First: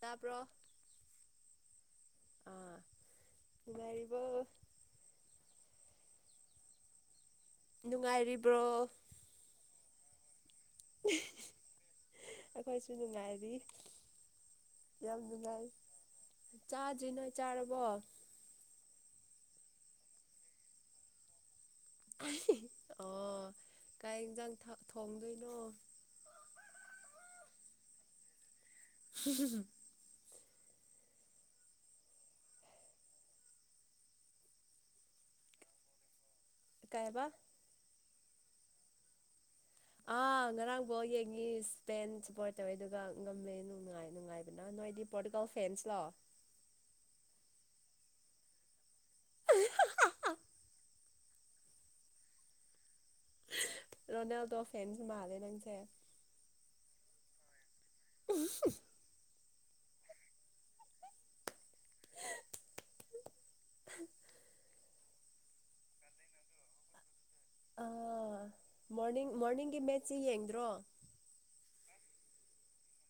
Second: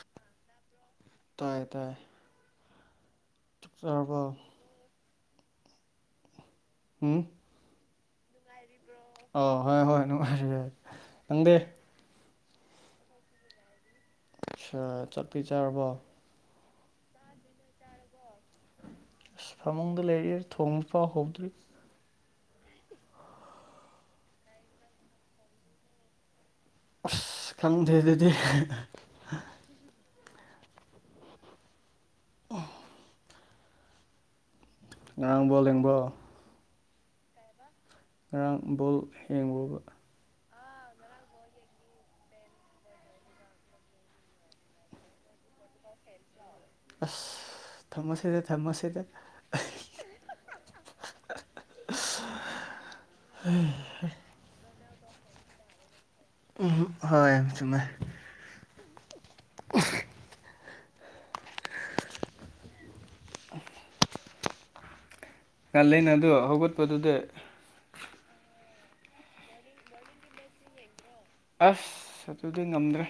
ꯇꯥꯕ꯭ꯔꯣ꯫ ꯇꯥꯏꯌꯦ ꯇꯥꯏꯌꯦ꯫ ꯑꯥ ꯅꯨꯡꯉꯥꯏꯔꯤꯕꯣ꯫ ꯎꯝ ꯅꯨꯡꯉꯥꯏꯔꯤꯕ꯭ꯔꯣ꯫ ꯑ ꯍꯣꯏ ꯍꯣꯏ ꯅꯨꯡꯉꯥꯏꯔꯤ ꯌꯥꯏ ꯅꯪꯗꯤ ꯑꯩꯈꯣꯏꯁꯨ ꯅꯨꯡꯉꯥꯏꯔꯤ ꯑꯁ ꯌꯥꯝ ꯆꯥꯛꯇꯤ ꯅꯨꯡꯉꯥꯏ꯫ ꯆꯥꯔꯕꯣ ꯆꯥꯗ꯭ꯔꯤ ꯅꯣꯏ ꯆꯥꯔꯕꯣ꯫ ꯑꯁ ꯐꯃꯨꯡꯗ ꯂꯩꯔꯤꯑꯦ ꯊꯣꯡꯕ ꯐꯥꯎ ꯍꯧꯗ꯭ꯔꯤ꯫ ꯑꯣ ꯀꯩꯏ ꯌꯦꯟꯁꯥꯡ ꯊꯣꯡꯗꯣꯏꯅꯣ꯫ ꯑꯁ ꯈꯪꯗꯦ ꯑꯗꯨꯗꯤ [unintelligible] ꯉꯔꯥꯡ ꯕꯣꯜ ꯌꯦꯡꯕꯣ꯫ ꯀꯩꯑꯕꯥ ꯉꯔꯥꯡ ꯕꯣꯜ ꯌꯦꯡꯕ꯭ꯔꯣꯕ꯫ ꯑꯥ ꯉꯔꯥꯡꯐꯥꯎ ꯌꯦꯡꯉꯤ ꯁꯄꯦꯟ ꯁꯨꯄꯣꯔꯠ ꯇꯧꯋꯦ ꯑꯗꯨꯒ ꯉꯝꯃꯦ ꯅꯨꯡ ꯅꯨꯡꯉꯥꯏ ꯅꯨꯡꯉꯥꯏꯕꯅ ꯅꯣꯏꯗꯤ ꯄꯣꯔꯇꯨꯒꯜ ꯐꯦꯟꯁ ꯂꯣ꯫ ꯑꯁ ꯊꯝꯃ‌ꯣꯁꯤꯗ ꯊꯝꯃ‌ꯣꯁꯤꯗ [unintelligible] [unintelligible] ꯔꯣꯅꯥꯜꯗꯣ ꯐꯦꯟꯁ ꯃꯥꯜꯂꯦ ꯅꯪꯁꯦ꯫ ꯎꯝ ꯍꯣꯏ ꯆꯨꯝꯃꯦ꯫ [unintelligible] [unintelligible] [unintelligible] ꯉꯥꯂꯤꯅꯗꯨ ꯍꯧꯒꯠꯄꯗꯨꯗꯤ꯫ ꯑꯥ ꯃꯣꯔꯅꯤꯡ ꯃꯣꯔꯅꯤꯡꯒꯤ ꯃꯦꯠꯁꯤ ꯌꯦꯡꯗ꯭ꯔꯣ꯫ ꯑꯁ ꯑꯗꯨꯗꯤ ꯉꯝꯗ꯭ꯔꯦ꯫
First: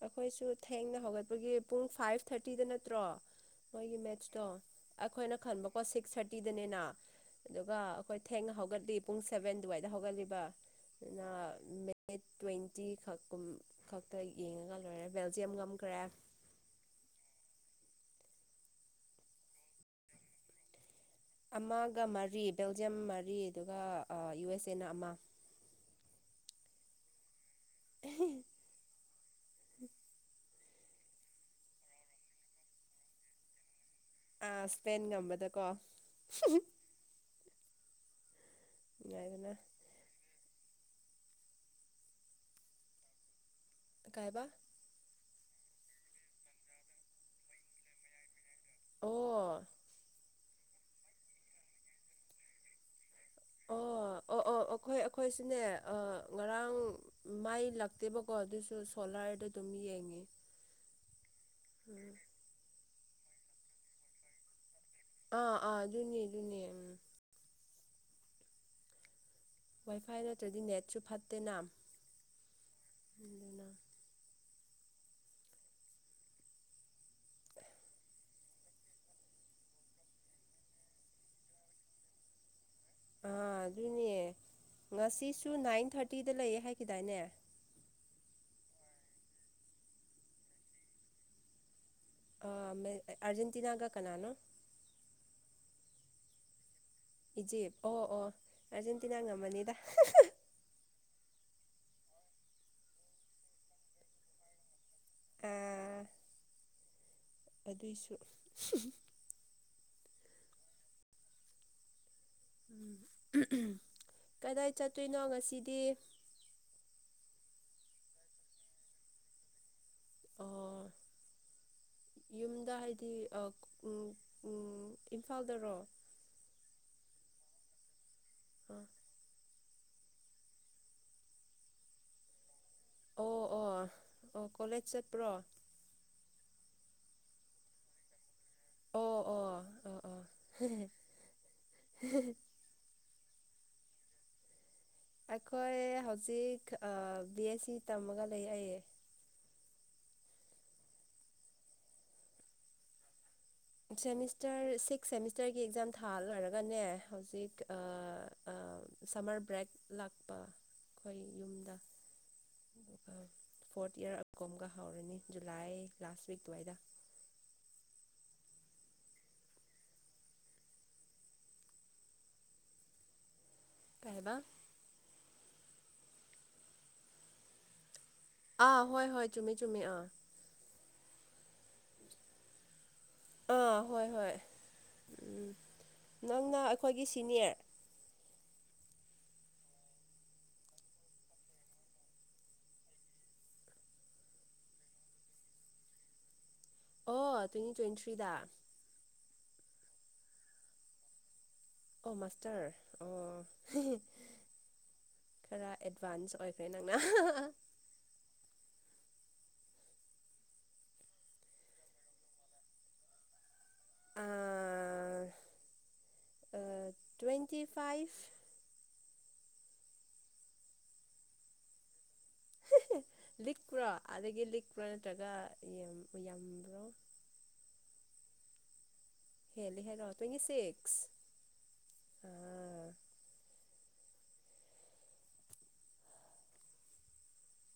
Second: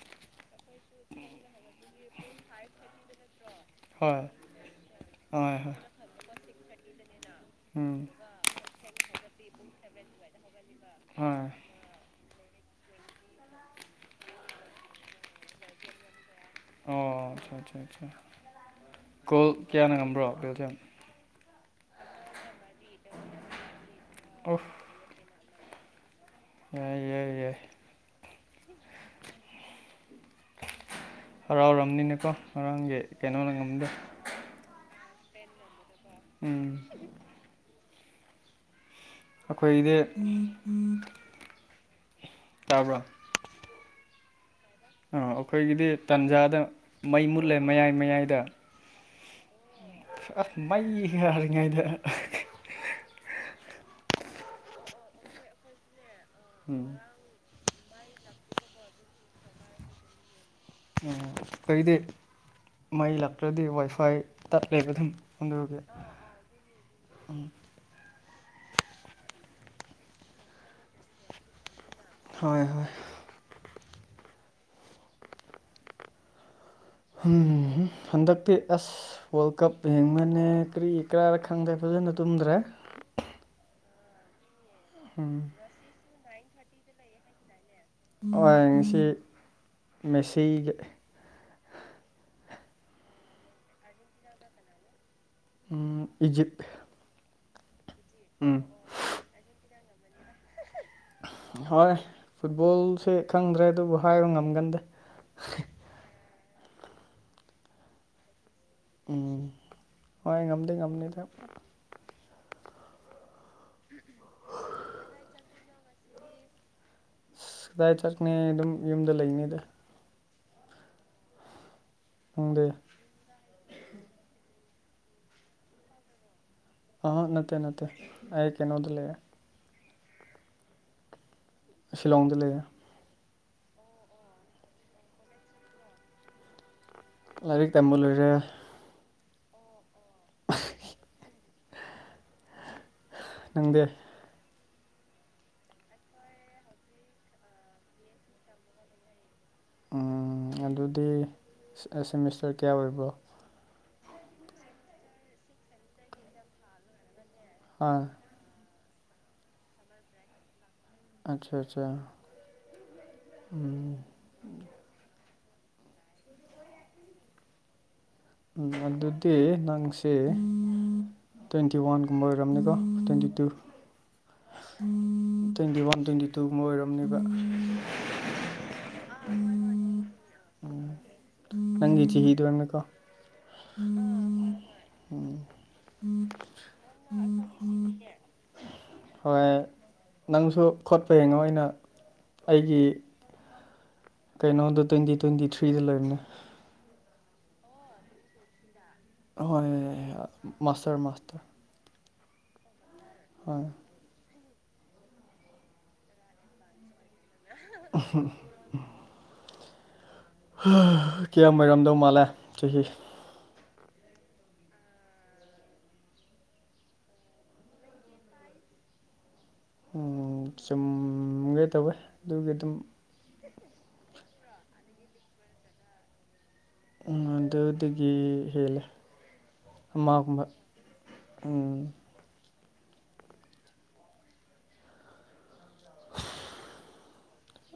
ꯑꯩꯈꯣꯏꯁꯨ ꯊꯦꯡꯅ ꯍꯧꯒꯠꯄꯒꯤ ꯄꯨꯡ ꯐꯥꯏꯚ ꯊꯥꯔꯇꯤꯗ ꯅꯠꯇ꯭ꯔꯣ꯫ ꯃꯣꯏꯒꯤ ꯍꯣꯏ ꯃꯦꯠꯁꯇꯣ ꯑꯩꯈꯣꯏꯅ ꯍꯣꯏ ꯍꯣꯏ ꯈꯟꯕꯀꯣ ꯁꯤꯛꯁ ꯊꯥꯔꯇꯤꯗꯅꯦꯅ ꯑꯗꯨꯒ ꯎꯝ ꯑꯩꯈꯣꯏ ꯊꯦꯡꯅ ꯍꯧꯒꯠꯂꯤ ꯄꯨꯡ ꯁꯕꯦꯟ ꯑꯗꯨꯋꯥꯏꯗ ꯍꯧꯒꯠꯂꯤꯕ ꯑꯗꯨꯅ ꯍꯣꯏ ꯃ‌ꯦ ꯃꯦꯠ ꯇ꯭ꯋꯦꯟꯇꯤ ꯈꯛꯀꯨꯝ ꯈꯛꯇ ꯌꯦꯡꯉꯒ ꯂꯣꯏꯔ‌ꯦ ꯕꯦꯜꯖꯤꯌꯝ ꯉꯝꯈ꯭ꯔꯦ꯫ ꯑꯣ ꯑꯆꯥ ꯑꯆꯥ ꯑꯆꯥ ꯀꯣꯜ ꯀꯌꯥꯅ ꯉꯝꯕ꯭ꯔꯣ ꯕ‌ꯦꯜꯖꯤꯌꯝ꯫ ꯑꯃꯒ ꯃꯔꯤ ꯕꯦꯜꯖꯤꯌꯝ ꯃꯔꯤ ꯑꯗꯨꯒ ꯌꯨ ꯑꯦꯁ ꯑꯣꯐ ꯑꯦꯅ ꯑꯃ ꯌꯥ ꯌꯥꯏ ꯌꯥꯏ [unintelligible] ꯍꯔꯥꯎꯔꯕꯅꯤꯅꯦꯀꯣ ꯉꯔꯥꯡꯒꯤ ꯀꯩꯅꯣꯅ ꯉꯝꯗ ꯑ ꯁ꯭ꯄꯦꯟ ꯉꯝꯕꯗꯀꯣ ꯎꯝ ꯅꯨꯡꯉꯥꯏꯕꯅ ꯑꯩꯈꯣꯏꯗꯤ ꯇꯥꯕ꯭ꯔ‌ꯣ ꯀꯥꯏꯕ ꯑꯥ ꯑꯩꯈꯣꯏꯒꯤꯗꯤ ꯇꯥꯟꯖꯥꯗ ꯃꯩ ꯃꯨꯠꯂꯦ ꯃꯌꯥꯏ ꯃꯌꯥꯏꯗ ꯑꯣ ꯑ ꯃꯩ ꯉꯥꯏꯔꯤꯉꯩꯗ ꯑꯣ ꯑꯣ ꯑꯣ ꯑꯩꯈꯣꯏ ꯑꯩꯈꯣꯏ ꯁꯨꯅꯦ ꯑ ꯉꯔꯥꯡ ꯎꯝ ꯃꯥꯏ ꯂꯥꯛꯇꯦꯕꯀꯣ ꯑꯗꯨꯁꯨ ꯁꯣꯂꯥꯔꯗ ꯑꯗꯨꯝ ꯌꯦꯡꯉꯦ ꯈ‌ꯣꯏꯒꯤꯗꯤ ꯃꯩ ꯂꯥꯛꯇ‍꯭ꯔꯗꯤ ꯋꯥꯏꯐꯥꯏ ꯇꯠꯂꯦꯕ ꯑꯗꯨꯝ ꯑꯥ ꯑꯥ ꯗꯨꯅꯤ ꯗꯨꯅꯤ ꯎꯝ ꯎꯝ ꯋꯥꯏꯐꯥꯏ ꯅꯠꯇ꯭ꯔꯗꯤ ꯅꯦꯠꯁꯨ ꯐꯠꯇꯦꯅ ꯍꯣꯏ ꯍꯣꯏ [unintelligible] ꯅ ꯍꯟꯗꯛꯇꯤ ꯑꯁ ꯋꯥꯔꯜ ꯀꯞ ꯌ‌ꯦꯡꯕꯅꯦ ꯀꯔꯤ ꯀꯔꯥꯔ ꯈꯪꯗ꯭ꯔꯦ ꯐꯖꯅ ꯇꯨꯝꯗ꯭ꯔꯦ ꯑꯥ ꯑꯗꯨꯅꯦ ꯎꯝ ꯉꯁꯤꯁꯨ ꯅꯥꯏꯟ ꯊꯥꯔꯇꯤꯗ ꯂꯩꯌꯦ ꯍꯥꯏꯈꯤꯗꯥꯏꯅꯦ ꯍ‌ꯣꯏ ꯉꯁꯤ ꯃꯦꯁꯤꯒꯤ ꯑ ꯃ‌ꯦ ꯑꯔꯖꯦꯟꯇꯤꯅꯥꯒ ꯀꯅꯥꯅꯣ ꯎꯝ ꯏꯖꯤꯞ ꯏꯖꯤꯞ ꯑꯣ ꯑꯣ ꯎꯝ ꯑꯥꯔꯖꯦꯟꯇꯤꯅꯥ ꯉꯝꯃꯅꯤꯗ ꯍꯣꯏ ꯐꯨꯠꯕꯣꯜꯁꯦ ꯈꯪꯗ꯭ꯔꯦ ꯑꯗꯨꯕꯨ ꯍꯥꯏꯕ ꯉꯝꯒꯟꯗꯦ ꯑ ꯑꯗꯨꯏꯁꯨ ꯎꯝ ꯍꯣꯏ ꯉꯝꯗꯤ ꯉꯝꯅꯤꯗ ꯀꯗꯥꯏ ꯆꯠꯇꯣꯏꯅꯣ ꯉꯁꯤꯗꯤ ꯑꯁ ꯀꯗꯥꯏ ꯆꯠꯅꯤ ꯑꯗꯨꯝ ꯌꯨꯝꯗ ꯂꯩꯅꯤꯗ ꯑꯣ ꯅꯪꯗꯤ ꯌꯨꯝꯗ ꯍꯥꯏ ꯗꯤ ꯑ ꯎꯪ ꯎꯪ ꯏꯝꯐꯥꯜꯗꯔꯣ ꯑꯥ ꯅꯠꯇꯦ ꯅꯠꯇꯦ ꯑꯩ ꯑꯥ ꯀꯩꯅꯣꯗ ꯂꯩꯌꯦ ꯁꯤꯂꯣꯡꯗ ꯂꯩꯌꯦ ꯑꯣ ꯑꯣ ꯑꯣ ꯀꯣꯂꯦꯖ ꯆꯠꯄ꯭ꯔꯣ ꯂꯥꯏꯔꯤꯛ ꯇꯝꯕ ꯂꯣꯏꯔꯦ ꯑꯣ ꯑꯣ ꯑꯣ ꯑꯣ [unintelligible] ꯅꯪꯗꯤ ꯑꯩꯈꯣꯏ ꯍꯧꯖꯤꯛ ꯕꯤ ꯑꯦꯁ ꯁꯤ ꯇꯝꯃꯒ ꯂꯩ ꯑꯩ ꯎꯝ ꯑꯗꯨꯗꯤ ꯁꯦꯃꯤꯁꯇꯔ ꯀꯌꯥ ꯑꯣꯏꯕ꯭ꯔꯣ ꯁꯦꯃꯤꯁꯇꯔ ꯁꯤꯛꯁ ꯁꯦꯃꯤꯁꯇꯔꯒꯤ ꯑꯦꯛꯖꯥꯝ ꯊꯥ ꯂꯩꯔꯒꯅꯦ ꯍꯧꯖꯤꯛ ꯑꯥ ꯑ ꯁꯝꯃꯔ ꯕ꯭ꯔꯦꯛ ꯂꯥꯛꯄ ꯑꯩꯈꯣꯏ ꯑꯠꯆꯥ ꯌꯨꯝꯗ ꯆꯥ ꯐꯣꯔꯠ ꯏꯌꯥꯔ ꯀꯣꯝꯒ ꯍꯧꯔꯅꯤ ꯖꯨꯂꯥꯏ ꯂꯥꯁ ꯋꯤꯛ ꯑꯗꯨꯋꯥꯏꯗ ꯑꯗꯨꯗꯤ ꯅꯪꯁꯤ ꯇ꯭ꯋꯦꯟꯇꯤ ꯋꯥꯟꯒꯨꯝꯕ ꯑꯣꯏꯔꯝꯅꯤꯀꯣ ꯇ꯭ꯋꯦꯟꯇꯤ ꯇꯨ ꯀꯩ ꯍꯥꯏꯕ ꯇ꯭ꯋꯦꯟꯇꯤ ꯋꯥꯟ ꯇ꯭ꯋꯦꯟꯇꯤ ꯇꯨꯒꯨꯝꯕ ꯑꯣꯏꯔꯝꯅꯤꯕ ꯑꯥ ꯍꯣꯏ ꯍꯣꯏ ꯆꯨꯝꯃꯤ ꯆꯨꯝꯃꯤ ꯑꯥ ꯅꯪꯒꯤ ꯆꯍꯤꯗꯨ [unintelligible] ꯀꯣ ꯑꯥ ꯍꯣꯏ ꯍꯣꯏ ꯎꯝ ꯅꯪꯅ ꯑꯩꯈꯣꯏꯒꯤ ꯁꯤꯅꯤꯌꯔ ꯍꯣꯏ ꯅꯪꯁꯨ ꯈꯣꯠꯄ ꯌꯦꯡꯉꯣ ꯑꯩꯅ ꯑꯩꯒꯤ ꯀꯩꯅꯣꯗꯣ ꯇ꯭ꯋꯦꯟꯇꯤ ꯇ꯭ꯋꯦꯟꯇꯤ ꯊ꯭ꯔꯤꯗ ꯂꯣꯏꯕꯅꯦ ꯑꯣ ꯇ꯭ꯋꯦꯟꯇꯤ ꯇ꯭ꯋꯦꯟꯇꯤ ꯊ꯭ꯔꯤꯗ ꯑꯍꯣꯏ ꯃꯥꯁꯇꯔ ꯃꯥꯁꯇꯔ ꯑꯣ ꯃꯥꯁꯇꯔ ꯑꯣ ꯍꯣꯏ ꯈꯔ ꯑꯦꯗꯚꯥꯟꯁ ꯑꯣꯏꯈ꯭ꯔꯦ ꯅꯪꯅ [unintelligible] ꯀꯌꯥꯝ ꯑꯣꯏꯔꯝꯗꯧ ꯃꯥꯜꯂꯦ ꯆꯍꯤ ꯑꯥ ꯑ ꯇ꯭ꯋꯦꯟꯇꯤ ꯐꯥꯏꯚ ꯎꯝ ꯆꯨꯝꯒꯦ ꯇꯧꯋꯦ ꯑꯗꯨꯒꯤ ꯑꯗꯨꯝ ꯂꯤꯛꯄ꯭ꯔꯣ ꯑꯗꯒꯤ ꯂꯤꯛꯄ꯭ꯔꯥ ꯅꯠꯇ꯭ꯔꯒ ꯌꯥꯝꯕ꯭ꯔꯣ ꯑ ꯑꯗꯨꯗꯒꯤ ꯍꯦꯜꯂꯦ ꯍꯦꯜꯂꯤ ꯍꯥꯏꯔꯣ ꯇ꯭ꯋꯦꯟꯇꯤ ꯑꯃꯒꯨꯝꯕ ꯁꯤꯛꯁ ꯎꯝ ꯑ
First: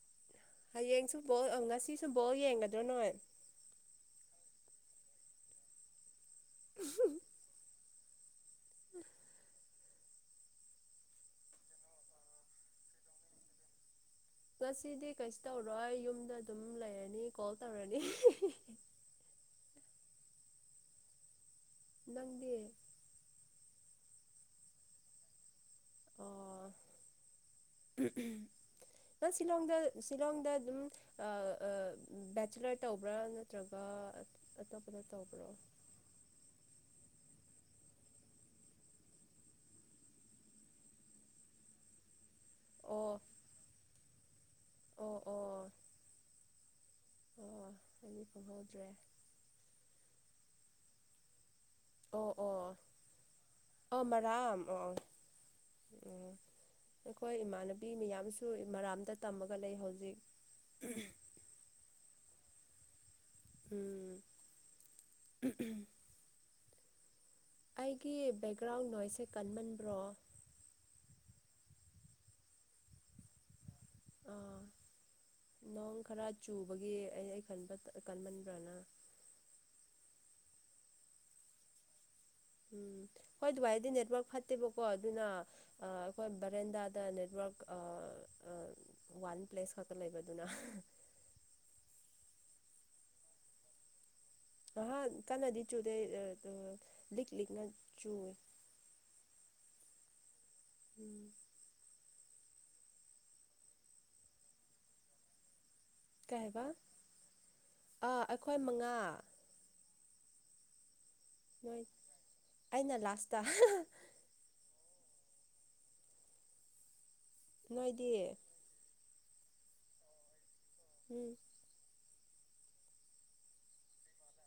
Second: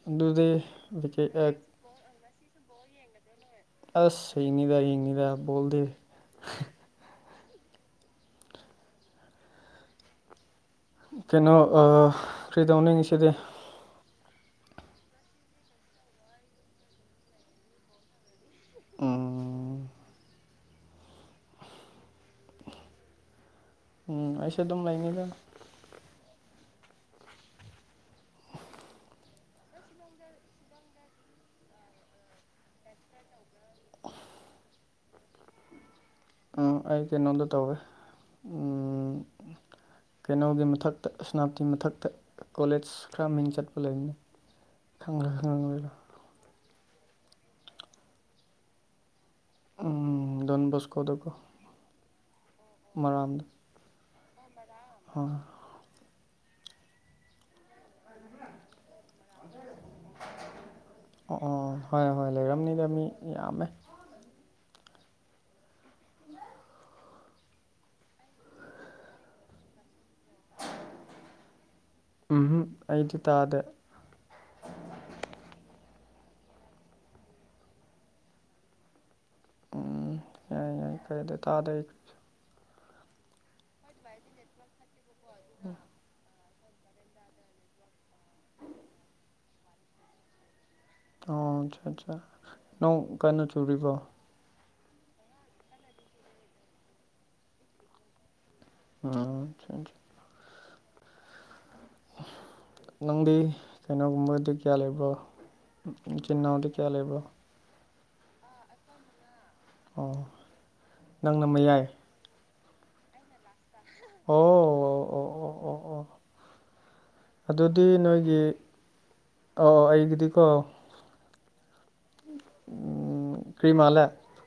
ꯑꯗꯨꯗꯤ ꯍꯌꯦꯡꯁꯨ ꯕꯣꯜ ꯉꯁꯤꯁꯨ ꯕꯣꯜ ꯌꯦꯡꯒꯗ꯭ꯔꯣ ꯅꯣꯏ ꯑꯁ ꯍꯌꯦꯡꯅꯤꯗ ꯌꯦꯡꯅꯤꯗ ꯕꯣꯜꯗꯤ [unintelligible] ꯀꯩꯅꯣ ꯑ ꯀ꯭ꯔꯤꯗꯧꯅꯤ ꯉꯁꯤꯗꯤ ꯉꯁꯤꯗꯤ ꯀꯩꯁꯨ ꯇꯧꯔꯣꯏ ꯌꯨꯝꯗ ꯑꯗꯨꯝ ꯂꯩꯔꯅꯤ ꯀꯣꯜ ꯇꯧꯔꯅꯤ ꯎꯝ ꯅꯪꯗꯤ ꯎꯝ ꯑꯩꯁꯨ ꯑꯗꯨꯝ ꯂꯩꯥꯅꯤꯗ ꯑꯣ ꯅꯪ ꯁꯤꯂꯣꯡꯗ ꯁꯤꯂꯣꯡꯗ ꯑꯗꯨꯝ ꯑ ꯑ ꯕꯦꯆꯤꯂꯔ ꯇꯧꯕ꯭ꯔꯥ ꯅꯠꯇ꯭ꯔꯒ ꯑꯇꯣꯞꯄꯗ ꯇꯧꯕ꯭ꯔꯣ ꯑ ꯑꯩ ꯀꯩꯅꯣꯗ ꯇꯧꯋꯦ ꯎꯝ ꯀꯩꯅꯣꯒꯤ ꯃꯊꯛꯇ ꯁꯦꯅꯥꯞꯇꯤ ꯃꯊꯛꯇ ꯀꯣꯂꯦꯖ ꯑꯣ ꯈꯔ ꯃꯤꯡ ꯆꯠꯄ ꯂꯩꯕꯅꯤ ꯑꯣ ꯑꯣ [unintelligible] ꯑꯣ ꯑꯩꯗꯤ ꯈꯪꯍꯧꯗ꯭ꯔꯦ ꯎꯝ ꯗꯣꯟꯕꯣꯁꯀꯣꯗꯀꯣ ꯑꯣ ꯑꯣ ꯑꯥ ꯃꯔꯝ ꯑꯣ ꯑꯥ ꯎ ꯑꯩꯈꯣꯏ ꯏꯃꯥꯟꯅꯕꯤ ꯃꯌꯥꯝꯁꯨ ꯃꯔꯥꯝꯗ ꯇꯝꯃꯒ ꯂꯩ ꯍꯧꯖꯤꯛ ꯑꯣ ꯍ ꯍꯣꯏ ꯂꯩꯔꯝ ꯅꯗꯤ ꯑ ꯎꯝ ꯑꯩꯒꯤ ꯕꯦꯛꯒ꯭ꯔꯥꯎꯟ ꯅꯣꯏꯁꯁꯦ ꯀꯟꯃꯟꯕ꯭ꯔꯣ ꯎꯨꯝꯍꯨꯝ ꯑꯩꯗꯤ ꯇꯥꯗ ꯑꯥ ꯅꯣꯡ ꯈꯔ ꯆꯨꯕꯒꯤ ꯑꯩ ꯑꯩ ꯈꯟꯕ ꯀꯟꯃꯟꯕ꯭ꯔꯅ ꯀꯩꯗ ꯇꯥꯗ ꯎꯝ ꯍꯣꯏ ꯚꯏꯗꯤ ꯅꯦꯠꯋꯥꯔꯛ ꯐꯠꯇꯦꯕꯀꯣ ꯑꯗꯨꯅ ꯑꯩꯈꯣꯏ ꯕꯔꯦꯟꯗꯥꯗ ꯅꯦꯠꯋꯥꯔꯛ ꯋꯥꯟ ꯄ꯭ꯂꯦꯁ ꯈꯛꯇ ꯂꯩꯕꯗꯨꯅ ꯑꯣ ꯑꯆꯥ ꯑꯠꯆꯥ ꯅꯣꯡ ꯀꯟꯅꯣ ꯆꯨꯔꯤꯕꯣ ꯑꯍꯥꯟ ꯀꯥꯟꯟꯅꯗꯤ ꯆꯨꯗꯦ ꯂꯤꯛ ꯂꯤꯛꯅ ꯆꯨꯏ ꯎꯝ ꯎꯝ ꯅꯪꯗꯤ ꯀꯩꯅꯣꯒꯨꯝꯕꯗꯤ ꯀꯌꯥ ꯂꯩꯕ꯭ꯔꯣ ꯏꯆꯤꯟ ꯀꯩ ꯍꯥꯏꯕ ꯏꯅꯥꯎꯗꯤ ꯀꯌꯥ ꯂꯩꯕ꯭ꯔꯣ ꯑꯥ ꯑꯩꯈꯣꯏ ꯃꯉꯥ ꯑꯣ ꯅꯪꯅ ꯅꯣꯏ ꯃꯌꯥꯏ ꯑꯩꯅ ꯂꯥꯁꯇ ꯑꯣ ꯑꯣ ꯑꯣ ꯑꯣ ꯑꯣ ꯑꯣ ꯑꯗꯨꯗꯤ ꯅꯣꯏꯗꯤ ꯅꯣꯏꯒꯤ ꯑꯣ ꯑꯩꯒꯤꯗꯤꯀꯣ ꯎꯝ ꯀꯔꯤ ꯃꯥꯜꯂꯦ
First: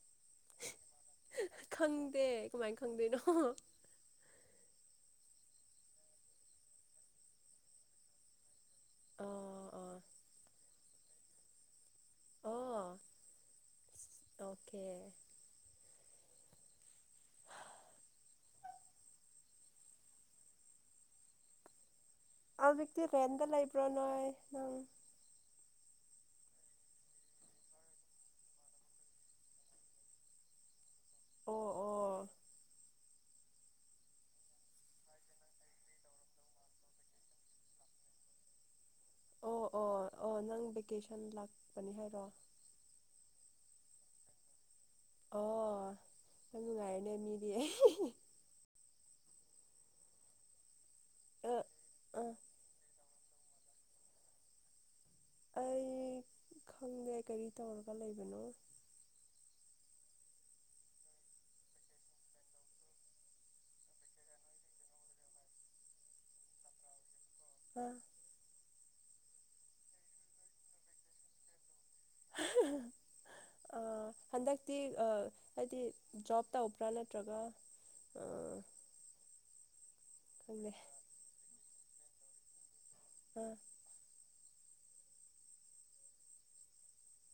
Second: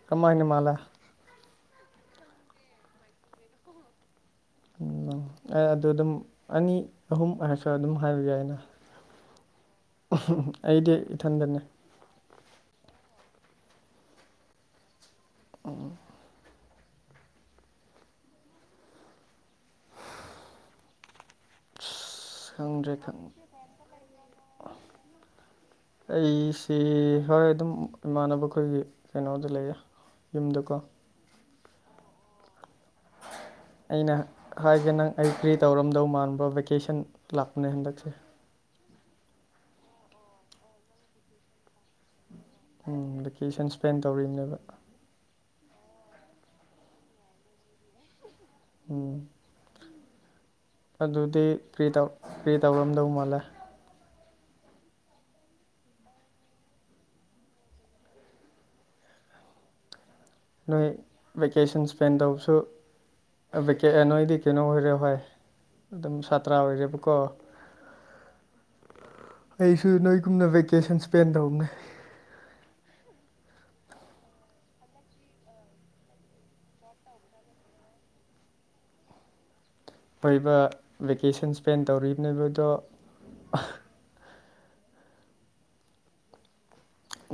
ꯀꯝꯥꯏꯅ ꯃꯥꯜꯂꯦ ꯈꯪꯗꯦ ꯀꯃꯥꯏꯅ ꯈꯪꯗꯣꯏꯅꯣ ꯎꯝ ꯑ ꯑꯗꯨ ꯑꯗꯨꯝ ꯑꯅꯤ ꯑꯍꯨꯝ ꯑꫭꯏꯔꯁꯨ ꯑꯗꯨꯝ ꯍꯥꯏꯕ ꯌꯥꯏꯅ ꯑ ꯑꯩꯗꯤ ꯏꯊꯟꯗꯅꯦ ꯑꯣ ꯑꯣꯀꯦ [inaudible] [inaudible] ꯑꯧꯖꯤꯛꯇ ꯈꯪꯗ꯭ꯔꯦ ꯔꯦꯟꯗ ꯂꯩꯕ꯭ꯔꯅꯦ ꯅꯪ ꯑꯩꯁꯤ ꯍꯣꯏ ꯑꯗꯨꯝ ꯏꯃꯥꯟꯅꯕ ꯈꯣꯏꯒꯤ ꯀꯩꯅꯣꯗ ꯂꯩꯌꯦ ꯌꯨꯝꯗꯀꯣ ꯑꯣ ꯑꯣ ꯑꯩꯅ ꯍꯥꯏꯒꯦ ꯅꯪ ꯑꯩ ꯀꯔꯤ ꯇꯧꯔꯝꯗꯧ ꯃꯥꯟꯕ꯭ꯔꫭ ꯚꯦꯀꯦꯁꯟ ꯂꯥꯛꯄꯅꯦ ꯍꯟꯗꯛꯁꯦ ꯑꯣ ꯑꯣ ꯑꯣ ꯅꯪ ꯚꯦꯀꯦꯁꯟ ꯂꯥꯛꯄꯅꯦ ꯍꯥꯏꯔꯣ ꯎꯝ ꯚꯦꯀꯦꯁꯟ ꯁ꯭ꯄꯦꯟ ꯇꯧꯔꯤꯡꯂꯕ ꯑꯣ ꯌꯥꯝ ꯅꯨꯡꯉꯥꯏꯔꯦꯅꯦ ꯃꯤꯗꯤ ꯎꯝ ꯑꯗꯨꯗꯤ ꯑ ꯀꯔꯤ ꯇꯧ ꯑ ꯀꯔꯤ ꯇꯧꯔꯝꯗꯧ ꯃꯥꯜꯂꯦ ꯑꯩ ꯈꯪꯗꯦ ꯀꯔꯤ ꯇꯧꯔꯒ ꯂꯩꯕꯅꯣ ꯅꯣꯏ ꯚꯦꯀꯦꯁꯟ ꯏꯁꯄꯦꯟ ꯇꯧꯕꯁꯨ ꯑ ꯕꯦꯀꯦ ꯅꯣꯏꯗꯤ ꯀꯩꯅꯣ ꯑꯣꯏꯔꯦ ꯍꯣꯏ ꯑꯗꯨꯝ ꯁꯥꯇ꯭ꯔꯥ ꯑꯣꯏꯔꯦꯕꯀꯣ ꯑ ꯑꯩꯁꯨ ꯅꯣꯏꯒꯨꯝꯅ ꯕꯦꯀꯦꯁꯟ ꯁ꯭ꯄꯦꯟ ꯇꯧꯕꯅꯦ [inaudible] ꯑꯥ ꯍꯟꯗꯛꯇꯤ ꯑꯥ ꯍꯥꯏꯗꯤ ꯖꯣꯞ ꯇꯧꯕ꯭ꯔꯥ ꯅꯠꯇ꯭ꯔꯒ ꯑꯥ ꯑꯣꯏꯕ ꯕꯦꯀꯦꯁꯟ ꯁ꯭ꯄꯦꯟ ꯇꯧꯔꯤꯕꯅꯦꯕ ꯑꯗꯣ ꯑ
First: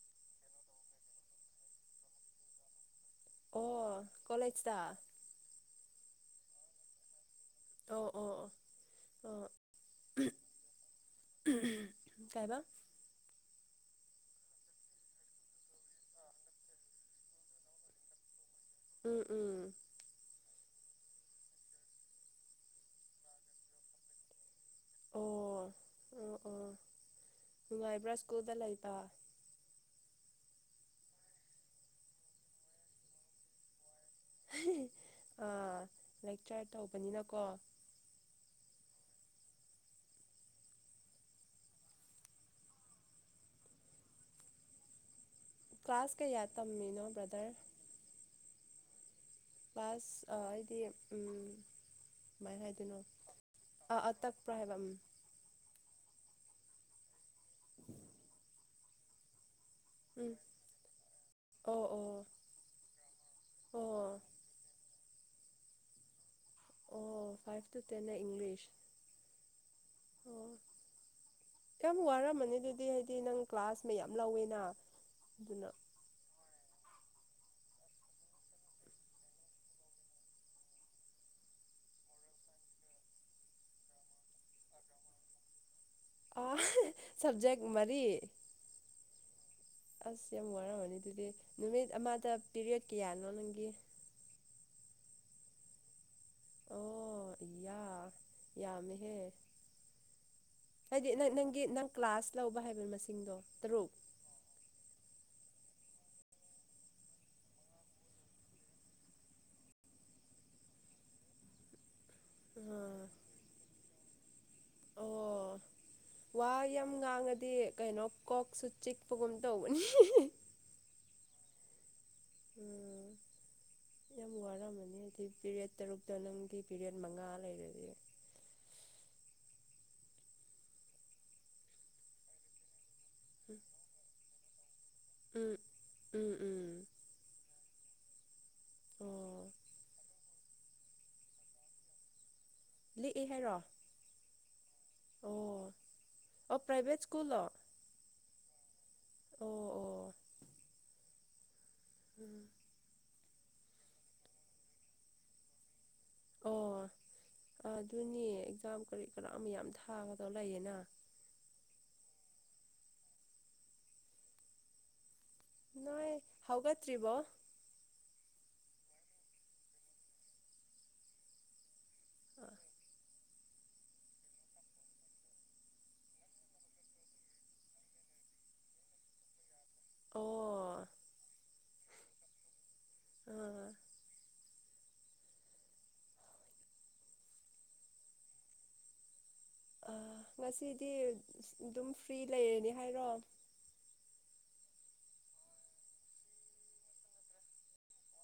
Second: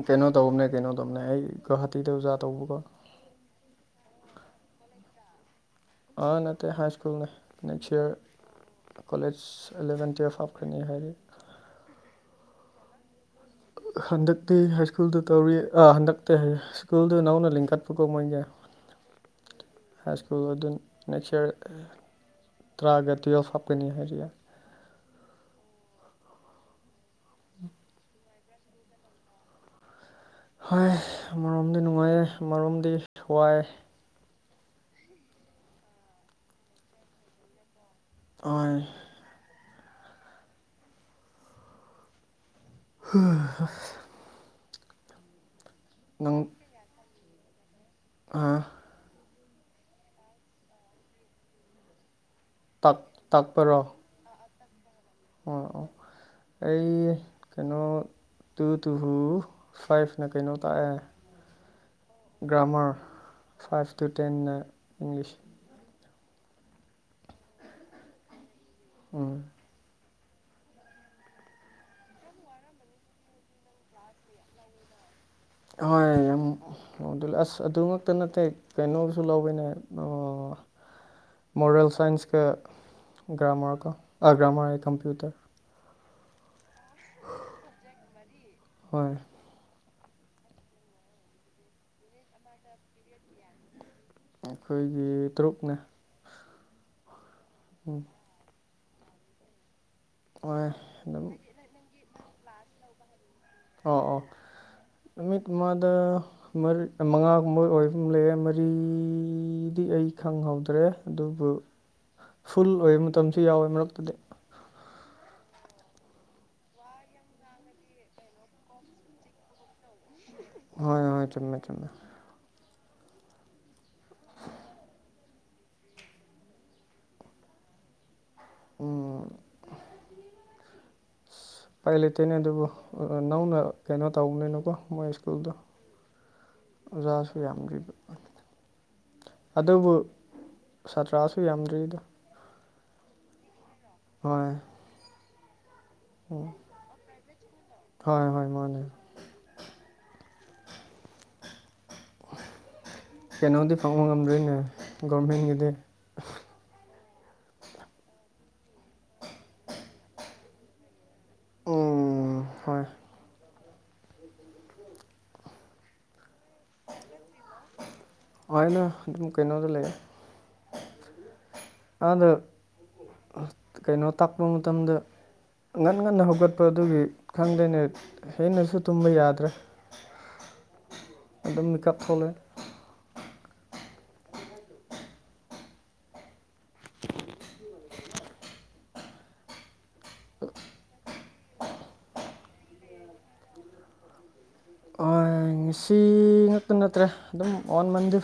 ꯀꯩꯅꯣ ꯇꯧꯕꯅꯦ ꯀꯩꯅꯣ ꯇꯧꯕꯅꯦ ꯑꯩ ꯒꯧꯍꯥꯇꯤꯗ ꯑꯣꯖꯥ ꯇꯧꯕꯀꯣ ꯑꯣ ꯀꯣꯂꯦꯖꯗ ꯑ ꯅꯠꯇꯦ ꯍꯥꯏ ꯁ꯭ꯀꯨꯜ ꯅꯦ ꯅꯦꯛꯁ ꯑꯣ ꯑꯣ ꯏꯌꯥꯔ ꯑꯣ ꯀꯣꯂꯦꯖ ꯏꯂꯦꯚꯦꯟ ꯇꯨꯌꯦꯜꯐ ꯍꯥꯞ ꯈ꯭ꯔꯅꯤ ꯍꯥꯏꯔꯤ ꯀꯩꯕꯥ ꯍꯟꯗꯛꯇꯤ ꯍꯥꯏ ꯁ꯭ꯀꯨꯜꯗ ꯇꯧꯔꯤ ꯑ ꯍꯟꯗꯛꯇꯤ ꯍꯥꯏ ꯁ꯭ꯀꯨꯜꯗꯨ ꯅꯧꯅ ꯂꯤꯡꯈꯠꯄꯀꯣ ꯃꯣꯏꯒꯤ ꯎꯝ ꯎꯝ ꯍꯥꯏꯁ ꯀꯨꯜ ꯂ ꯗꯨꯟ ꯅꯦꯛꯁ ꯏꯌꯥꯔ ꯇ꯭ꯔꯥꯒ ꯇꯨꯋꯦꯜꯐ ꯍꯥꯞꯀꯅꯤ ꯍꯥꯏꯔꯤꯌꯦ ꯑꯣ ꯑꯣ ꯑꯣ ꯅꯨꯡꯉꯥꯏꯕ꯭ꯔꯥ ꯁ꯭ꯀꯨꯜꯗ ꯂꯩꯕ ꯍ ꯑꯃꯔꯣꯝꯗ ꯅꯨꯡꯉꯥꯏꯌꯦ ꯑꯃꯔꯣꯝꯗꯤ ꯋꯥꯏ ꯑꯥ ꯂꯦꯛꯆꯔ ꯇꯧꯕꯅꯤꯅꯀꯣ ꯑꯣꯏ ꯍꯨ ꯍ ꯀ꯭ꯂꯥꯁ ꯀꯩꯌꯥ ꯅꯪ ꯇꯝꯃꯤꯅꯣ ꯕ꯭ꯔꯗꯔ ꯑꯥ ꯄꯁ ꯑꯩꯗꯤ ꯎꯝ ꯀꯃꯥꯏꯅ ꯇꯥꯛ ꯍꯥꯏꯗꯣꯏꯅꯣ ꯇꯥꯛꯄꯔꯣ ꯑ ꯑꯇꯛ ꯄ꯭ꯔꯥꯏ ꯍꯥꯏꯕ ꯎꯝ ꯑꯣ ꯑꯣ ꯑꯩ ꯀꯩꯅꯣ ꯇꯨ ꯇꯨ ꯍꯨ ꯁ꯭ꯋꯥꯏꯐꯅ ꯎꯝ ꯀꯩꯅꯣ ꯇꯥꯛꯑꯦ ꯑꯣ ꯑꯣ ꯒ꯭ꯔꯃꯔ ꯐꯥꯏꯚ ꯇꯨ ꯑꯣ ꯇꯟꯅ ꯏꯪꯂꯤꯁ ꯑꯣ ꯐꯥꯏꯚ ꯇꯨ ꯇꯦꯟꯅ ꯏꯪꯂꯤꯁ ꯎꯝ ꯑꯣ ꯀꯌꯥꯝ ꯋꯥꯔꯝꯃꯅꯤ ꯑꯗꯨꯗꯤ ꯍꯥꯏꯗꯤ ꯅꯪ ꯀ꯭ꯂꯥꯁ ꯃꯌꯥꯝ ꯂꯧꯋꯦꯅ ꯑꯗꯨꯅ ꯍꯍꯣꯏ ꯌꯥꯝ ꯑꯣ ꯑꯗꯨ ꯑꯁ ꯑꯗꯨꯃꯛꯇ ꯅꯠꯇꯦ ꯀꯩꯅꯣꯁꯨ ꯂꯧꯕꯅꯦ ꯑꯣ ꯃꯣꯣꯔꯦꯜ ꯁꯥꯏꯟꯁꯀ ꯭ꯔꯝꯔ ꯀꯒ꯭ꯔꯝꯔ ꯍꯥꯏ ꯀꯝꯄꯌꯨꯇꯔ ꯑ ꯁꯞꯖꯦꯛ ꯃꯔꯤ ꯍꯣꯏ ꯑꯁ ꯌꯥꯝ ꯋꯥꯔꯝꯃꯅꯤ ꯑꯗꯨꯗꯤ ꯅꯨꯃꯤꯠ ꯑꯃꯗ ꯄꯤꯔꯌꯠ ꯀꯌꯥꯅꯣ ꯅꯪꯒꯤ ꯑꯩꯈꯣꯏꯒꯤ ꯇꯔꯨꯛꯅ ꯑꯣ ꯏꯌꯥ ꯎꯝ ꯌꯥꯝꯃꯦꯍꯦ ꯍꯣꯏ ꯍꯥꯏꯗꯤ ꯑꯗꯨꯝ ꯅꯪ ꯅꯪꯒꯤ ꯅꯪ ꯀ꯭ꯂꯥꯁ ꯂꯧꯕ ꯍꯥꯏꯕ ꯃꯁꯤꯡꯗꯣ ꯇꯔꯨꯛ ꯑꯣ ꯑꯣꯃꯤ ꯃꯗ ꯃꯉꯥꯒꯨꯝꯕ ꯑꯣꯏꯕ ꯂꯩꯦ ꯃꯔꯤꯗꯤ ꯑꯩ ꯈꯪꯍꯧꯗ꯭ꯔꯦ ꯑꯗꯨꯕꯨ [unintelligible] ꯐꯨꯜ ꯑꯥ ꯑꯣꯏꯕ ꯃꯇꯝꯁꯨ ꯌꯥꯎꯋꯦ ꯃꯔꯛꯇꯨꯗꯤ ꯑꯣ ꯋꯥ ꯌꯥꯝ ꯉꯥꯡꯉꯗꯤ ꯀꯩꯅꯣ ꯀꯣꯛꯁꯨ ꯆꯤꯛꯄꯒꯨꯝ ꯇꯧꯕꯅꯤ ꯍꯣꯏ ꯍꯣꯏ ꯆꯠꯃꯦ ꯆꯃꯦ ꯎꯝ ꯌꯥꯝ ꯋꯥꯔꯝꯃꯅꯤ ꯑꯗꯨꯗꯤ ꯄꯦꯔꯦꯠ ꯇꯔꯨꯛꯇ ꯅꯪꯒꯤ ꯄꯦꯔꯦꯠ ꯃꯉꯥ ꯂꯩꯔꯗꯤ ꯎꯝ ꯑ ꯄꯥꯏ ꯂꯩꯦꯇꯣꯏꯅꯦ ꯑꯗꯨꯕꯨ ꯅꯧꯅ ꯀꯩꯅꯣ ꯇꯧꯕꯅꯤꯅꯀꯣ ꯃꯣꯏ ꯁ꯭ꯀꯨꯜꯗ ꯎꯝ ꯎꯝ ꯎꯝ ꯑꯣꯖꯥꯁꯨ ꯌꯥꯝꯗ꯭ꯔꯤꯕ ꯑꯣ ꯑꯗꯨꯕꯨ ꯁꯥꯇ꯭ꯔꯥꯁꯨ ꯌꯥꯝꯗ꯭ꯔꯤꯗꯣ ꯂꯦꯛꯑꯦ ꯍꯥꯏꯔꯣ ꯍ ꯑꯣ ꯑꯣ ꯄ꯭ꯔꯥꯏꯚꯦꯠ ꯁ꯭ꯀꯨꯜꯣ ꯍꯣꯏ ꯍꯣꯏ ꯃꯥꯣꯏꯅꯦ ꯑꯣ ꯑꯣ [unintelligible] ꯀꯩꯅꯣꯗꯤ ꯐꯪꯕ ꯉꯝꯗꯣꯏꯅꯦ ꯒꯣꯔꯃꯦꯟꯒꯤꯗꯤ ꯑꯣ ꯑꯗꯨꯅꯦ ꯑꯦꯛꯖꯥꯝ ꯀꯔꯤ ꯀꯔꯥ ꯃꯌꯥꯝ ꯊꯥꯒꯗꯧ ꯂꯩꯌꯦꯅ ꯎꯝ ꯍꯣꯏ ꯅꯣꯏ ꯍꯧꯒꯠꯇ꯭ꯔꯤꯕꯣ [unintelligible] ꯑꯗꯨꯝ ꯀꯩꯅꯣꯗ ꯂꯩꯌꯦ ꯑꯗꯥ ꯀꯩꯅꯣ ꯇꯥꯛꯄ ꯃꯇꯝꯗꯨ ꯉꯟ ꯉꯟꯅ ꯍꯧꯒꯠꯄ ꯑꯗꯨꯒꯤ ꯈꯪꯗꯦꯅꯦ ꯍꯦꯟꯅꯁꯨ ꯇꯨꯝꯕ ꯌꯥꯗ꯭ꯔꯦ ꯑꯣ ꯑꯗꯨꯝ ꯃꯤꯀꯞ ꯊꯣꯛꯂꯛꯑꯦ ꯑꯥ ꯑ ꯉꯁꯤꯗꯤ ꯑꯗꯨꯝ ꯐ꯭ꯔꯤ ꯂꯩꯔꯅꯤ ꯍꯥꯏꯔꯣ ꯍꯣꯏ ꯉꯁꯤ ꯉꯛꯇ ꯅꯠꯇ꯭ꯔꯦ ꯑꯗꯨꯝ ꯋꯥꯟ ꯃꯟꯗꯤ